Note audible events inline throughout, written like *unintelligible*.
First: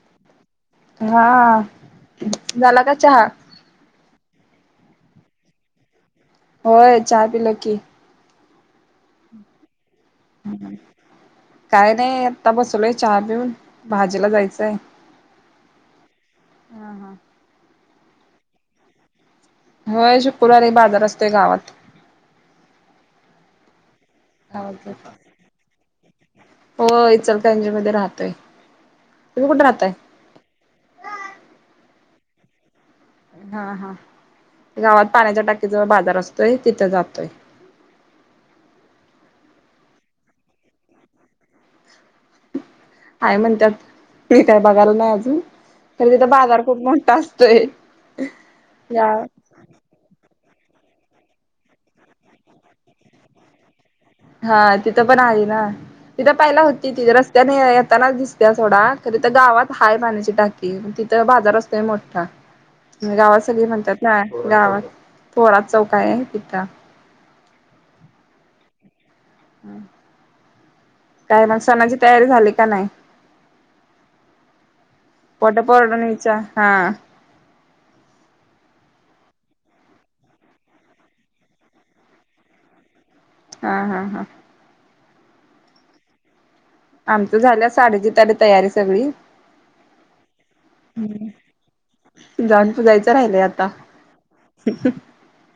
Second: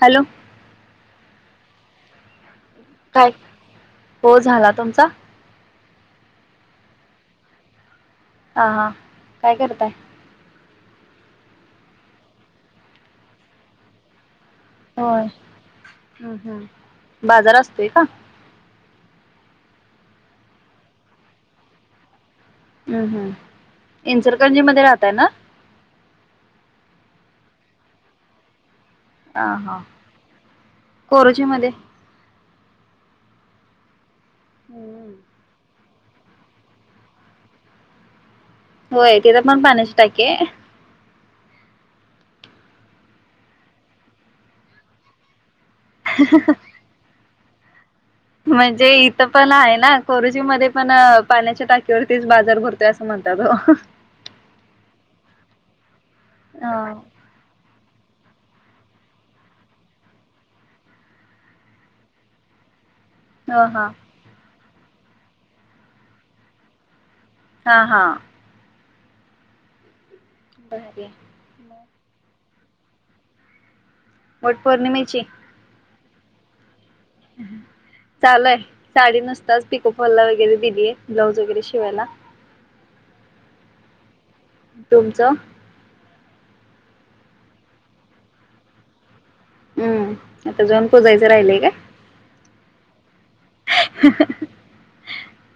Hello हा झाला का चहा काय हो झाला तुमचा होय, चहा पिलो की, हा हा, काय करताय. काय नाही, आता बसलोय चहा पिऊन, भाजीला जायचय होय, हम्म, हा हा हम्म बाजार असतोय का. होय शुक्रवारी बाजार असतोय गावात, हम्म, हम्म इनचलकंरजी गावात मध्ये जाता. राहतय ना. हो ईचल करजी मध्ये राहतोय,. अ, तुम्ही कुठे ह राहताय कोरोची मध्ये. हा, हा, गावात पाण्याच्या टाकी जवळ बाजार. सतोय, तिथं जातोय. होय, तिथं पण पान्याची टाकीय हाय म्हणत्यात, मी काय बघायला नाही अजून तर तिथं बाजार खूप मोठा असतोय, म्हणजे या इथं पण आहे ना कोरोची मध्ये पण पाण्याच्या टाकीवरतीच बाजार भरतोय असं म्हणतात होऽऽ हा तिथं पण आहे ना, तिथं पहिला होती ति रस्त्यानेऽऽ त्यानाच दिसत्या सोडा, खरं त्या गावात हाय पाण्याची टाकी तिथं बाजार असतोय मोठा *unintelligible* गावात ह ह सगळी हा म्हणत्यात नाय, गावात थोरात चौक आय तिथं हा हा. बर काय मग सणाची तयारी झाली का नाई? वट पौर्णिमेची च्या हा चालू आय, साडी नुसताच पिकोफॉलला वगैरे दिलीये, ब्लाऊज वगैरे शिवायला. हा हा हा. तुमचं आमचं झाल्या साडीची *unintelligible* तयारी सगळी हम्म, आता जाऊन पुजायचं राहिलय काय? जावून पूजायच राहिलंय आता,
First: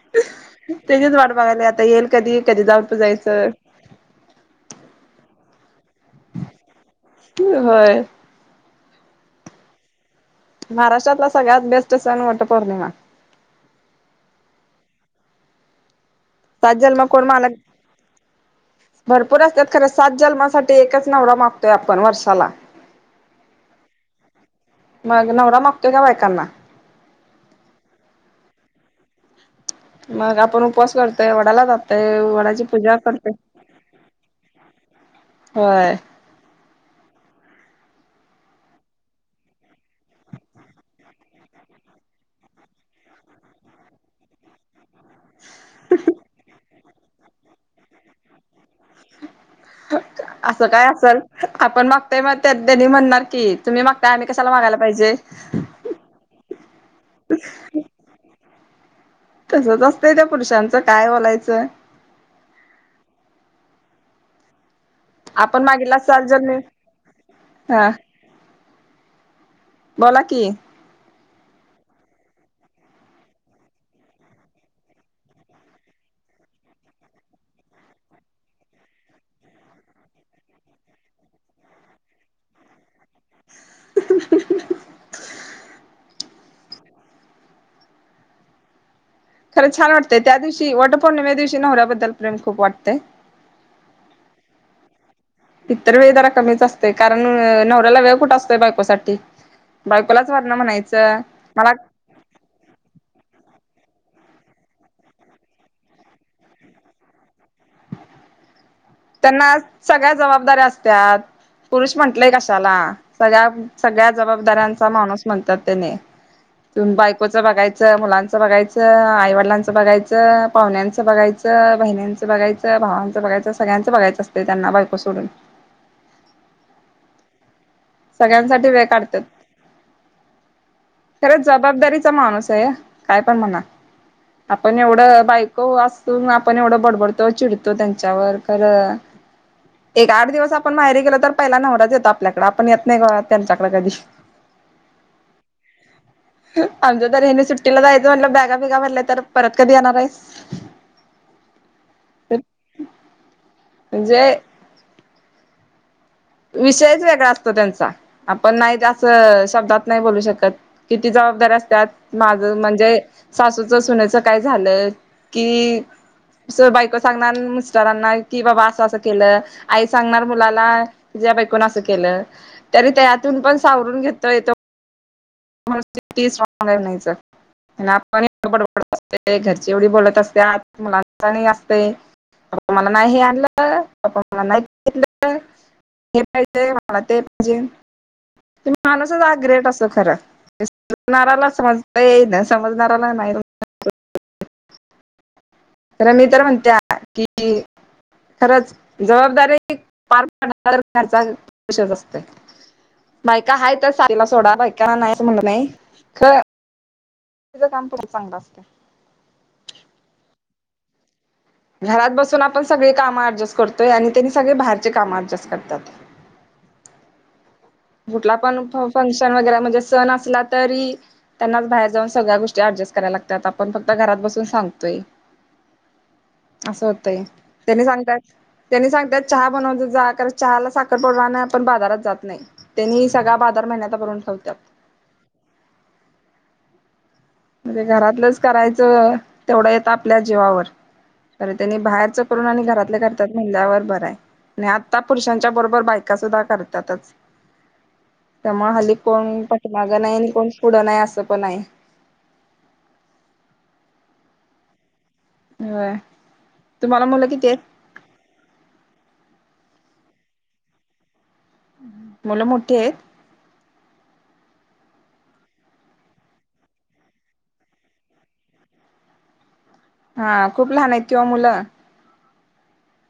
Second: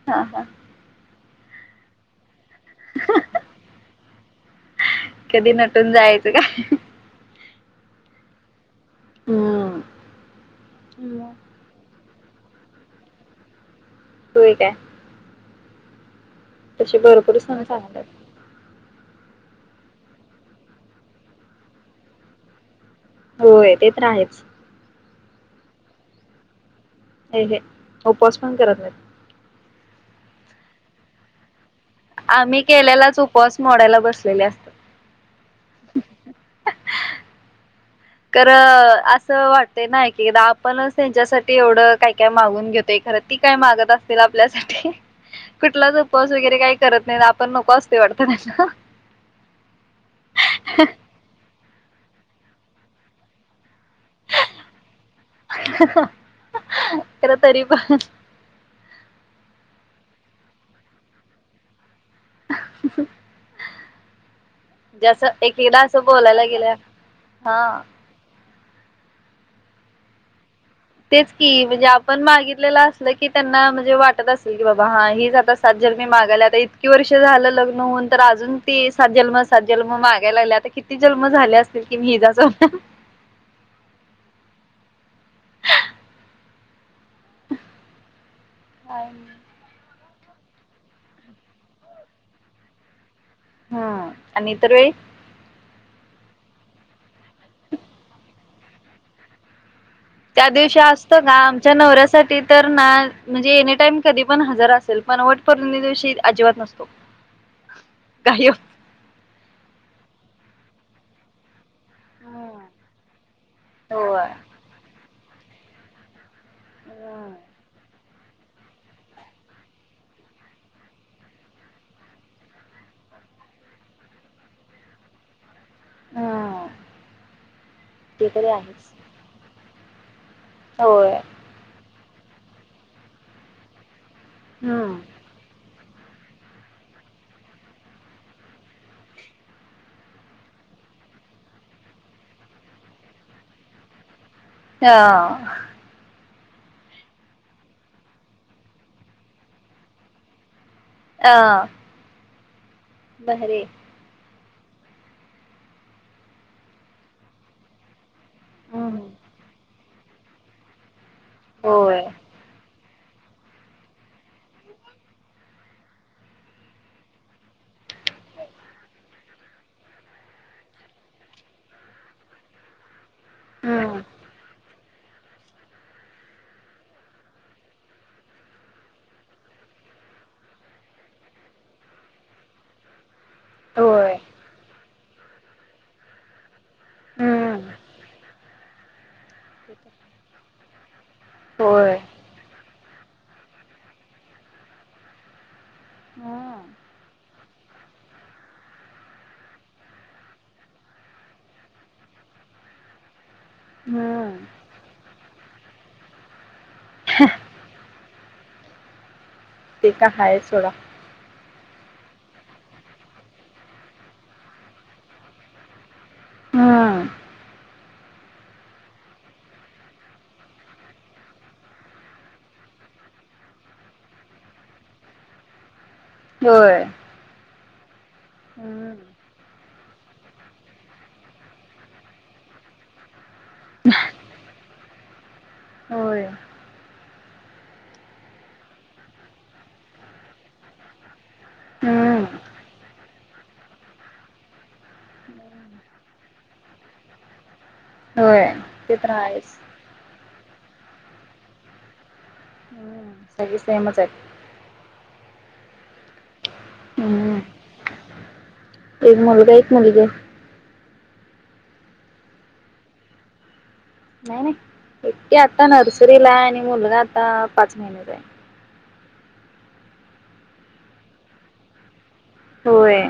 हा हा तेजिच वाट बघायलोय आता येईल कधी, कधी जाऊन पूजायचं? कधी नटून जायचं काय *unintelligible* होय. हम्म. महाराष्ट्रातला म सगळ्यात बेस्ट सण वट पौर्णिमा होय काय? सात तसे जन्म कोण भरपूर मानक सण सांगतात भरपूर असत्यात, खरं सात जन्मासाठी एकच नवरा मागतोय आपण वर्षाला होय, ते तर आहेच मग नवरा मागतोय का बायकांना? हे हे उपवास पण करत नाईत. मग आपण उपवास करतोय, वडाला जात आम्ही केलेलाच उपवास मोडायला बसलेले असत्यात. होय. करं असं वाटतय ना एकएकदा आपणच त्यांच्यासाठी एवढं काय काय मागून घेतोय खरं ती काय मागत असतील आपल्यासाठी कुठलाच उपवास वगैरे काही करत नाहीत, आपण नको असते वाडत ते असं काय असल, आपण मागतोय मग त्या त्येनी म्हणणार की तुम्ही मागताय आम्ही कशाला मागायला पाहिजे खर तरी प तसच असतंय त्या पुरुषांचं काय बोलायचं. *inaudible* जे जसं आपण एकएकदा मागितला असं सात बोलायला जन्मी गेल्या हा बोला की तेच की म्हणजे आपण मागितलेलं असलं की त्यांना म्हणजे वाटत असल की बाबा हा हीच आता सात जन्मी मागाल्या आता इतकी वर्ष झाल लग्न हून, तर आजून ती सात जन्म, सात जन्म मागाय लागल्या आता किती जन जलम झाले असतील की मी हिजाच होणार *inaudible* *unintelligible* खरं छान वाटतय त्या दिवशी वटपौर्णिमे दिवशी नवऱ्याबद्दल प्रेम खूप वाटतंय. ह आणि इतर वेळी इतर वेळी जरा कमीच असतय कारण नवऱ्याला वेळ कुठ असतोय बायकोसाठी बायकोलाच त्या वरण दिवशी असत म्हणायचं का? मला आमच्या नवऱ्यासाठी तर ना म्हणजे एनी टाइम कधी पण हजार असेल पण वटपौर्णिमे दिवशी अजिबात नसतो, गायब त्यांना सगळ्या जबाबदाऱ्या असत्यात. पुरुष म्हंटलेय कशाला, सगळ्या सगळ्या होय जबाबदाऱ्यांचा माणूस म्हणत्यात तेनी युन बायकोच बघायच, मुलां बघायचं, आईवडलांचं बघायचं, पाहुण्यांचं बघायचं, बहिनंचं बघायचं, भावांचं बघायचं, स सगळ्यांच बघायचं असते त्यांना बायको सोडून. हा.... सगळ्यांसाठी वेळ काढत्यात. होय खरंच जबाबदारीचा माणूस आहे काय पण म्हणा. अपण हम्म एवढ बायको *unintelligible* आपण एवढं बडबडतो चिडतो त्यांच्यावर खरं एक आठ दिवस आपण माहेरी गेलो तर पहिला नवराच येतो आपल्याकडे आपण येत नाही कवा- त्यांच्याकडे कधी हा... आमच्या तर हेनी सुट्टीला जायचं म्हटलं बॅगा बिघा भरल्याय तर परत कधी येणार आहेस. आ.. *inaudible* म्हणजे? विषयच वेगळा असतो त्यांचा आपण नाही जा- हम्म असं शब्दात नाही बोलू शकत. किती जबाबदारी असत्यात, होय माझं म्हणजे सासूचं- सुनचं काय झालं कि? अस बायको सांगणार मिस्टरांना कि बाबा असं -असं केलं आई सांगणार मुलाला ज्या बायकोन असं केलं, तरी त्यातून पण हम्म सावरून घेता येतो *unintelligible* आपण -इकडं -बडबडत -असतोय -घरची एवढी बोलत असत्यात मुलांचा आणि असतय *unintelligible* होय ते *unintelligible* मला ते पाहिजे हम्म तो माणूसच आ ग्रेट ते असं खरं समजणाऱ्याला तर होय समजतय आणि ना समजणाऱ्याला नाही *unintelligible* तर मी तर हम्म म्हणत- कि *unintelligible* खरंच जबाबदारी पार *unintelligible* पड खर्चाशच असते बायका आहे तर साडीला हम्म सोडा बायका नाही म्हणलं नाही ख *unintelligible* तिचं काम पण चांगलं असतय *unintelligible* ते काय हायच सोडा *inaudible* घरात बसून आपण सगळे काम ऍडजस्ट करतोय आणि त्यांनी सगळे बाहेरचे काम ऍडजस्ट करत्यात. हा... कुठला पण- फंक्शन वगैरे म्हणजे सण असला तरी त्यांनाच बाहेर जाऊन सगळ्या गोष्टी अजस्ट कराय लागत्यात, आपण फक्त घरात बसून सांगतोय. अस होय होतय.. त्यांनी सांगतात -त्यांनी हम्म सांगतात चहा बनवजा जा कारण चहाला साखर पावडर आणाय आपण बाजारात जात नाही. त्यांनी सगळा बाजार महिन्याचा भरवून ठेवत्यात. *inaudible* होय म्हणजे घरातलंच करायचं तेवढं येत आपल्या जीवावर खरं त्यांनी बाहेरचं हम्म करून आणि घरातल्या करतात म्हल्यावर बरंय नाही आत्ता पुरुषांच्या बरोबर बायका सुुद्धा करत्यातच. होय त्यामुळे हल्ली ते तर कोण आहेच पाठीमाग नाही आणि कोण पुढं नाही असं पण आहे. हम्म सगळे सेमच आहेत होय... तुम्हाला मुलं हम्म किती आहेत? एक मुलगा -एक मुलगी आहे. मुलं मोठी आहेत? नाही -नाही एकटी आता नर्सरीला आणि मुलगा आता पाच महिन्याचा आहे. हा खूप लहान आहेत कि ओ मुलं. होय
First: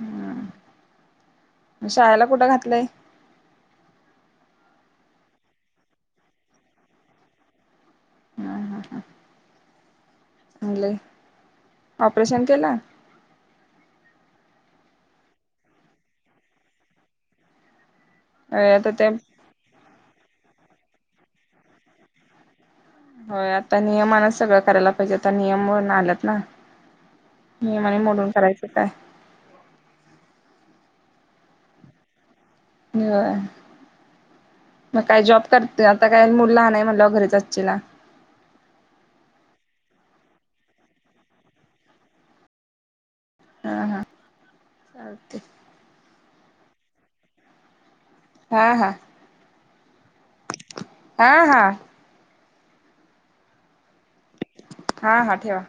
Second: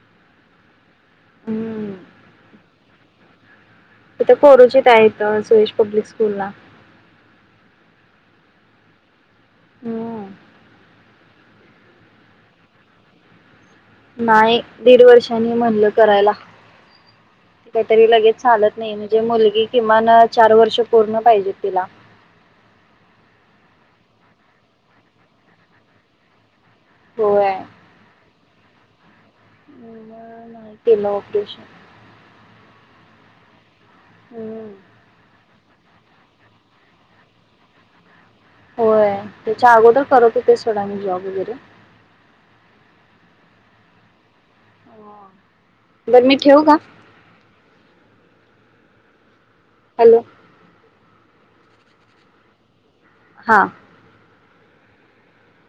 हम्म... हम्म शाळेला कुठं घातलाय? तिथं कोरोचीत आहेत सुरेश पब्लिक स्कूलला. हम्म -हम्म -हम्म. हम्म... आले *inaudible* ऑपरेशन केलं? नाही दीड वर्षांनी म्हणलं करायला- *inaudible* ते काय तरी लगेच होय चालत आता नाही ते म्हणजे मुलगी किमान चार वर्ष पूर्ण पाहिजेतं तिला होय आता नियमानच सगळं करायला पाहिजेत आता नियमून आल्यात ना. होय नाही म्हणून करायचं काय. गेलो ऑफिस *unintelligible* हम्म. मग काय जॉब कर. त आता काय मुल लहान हाय म्हटल्याव घरीच आसचीला होय त्याच्या अगोदर करत होते सोडा मी जॉब वगैरे. अ हां बरं मी ठेवू का? हां हां हॅलो. आं हा. हां. हां हां ठेवा.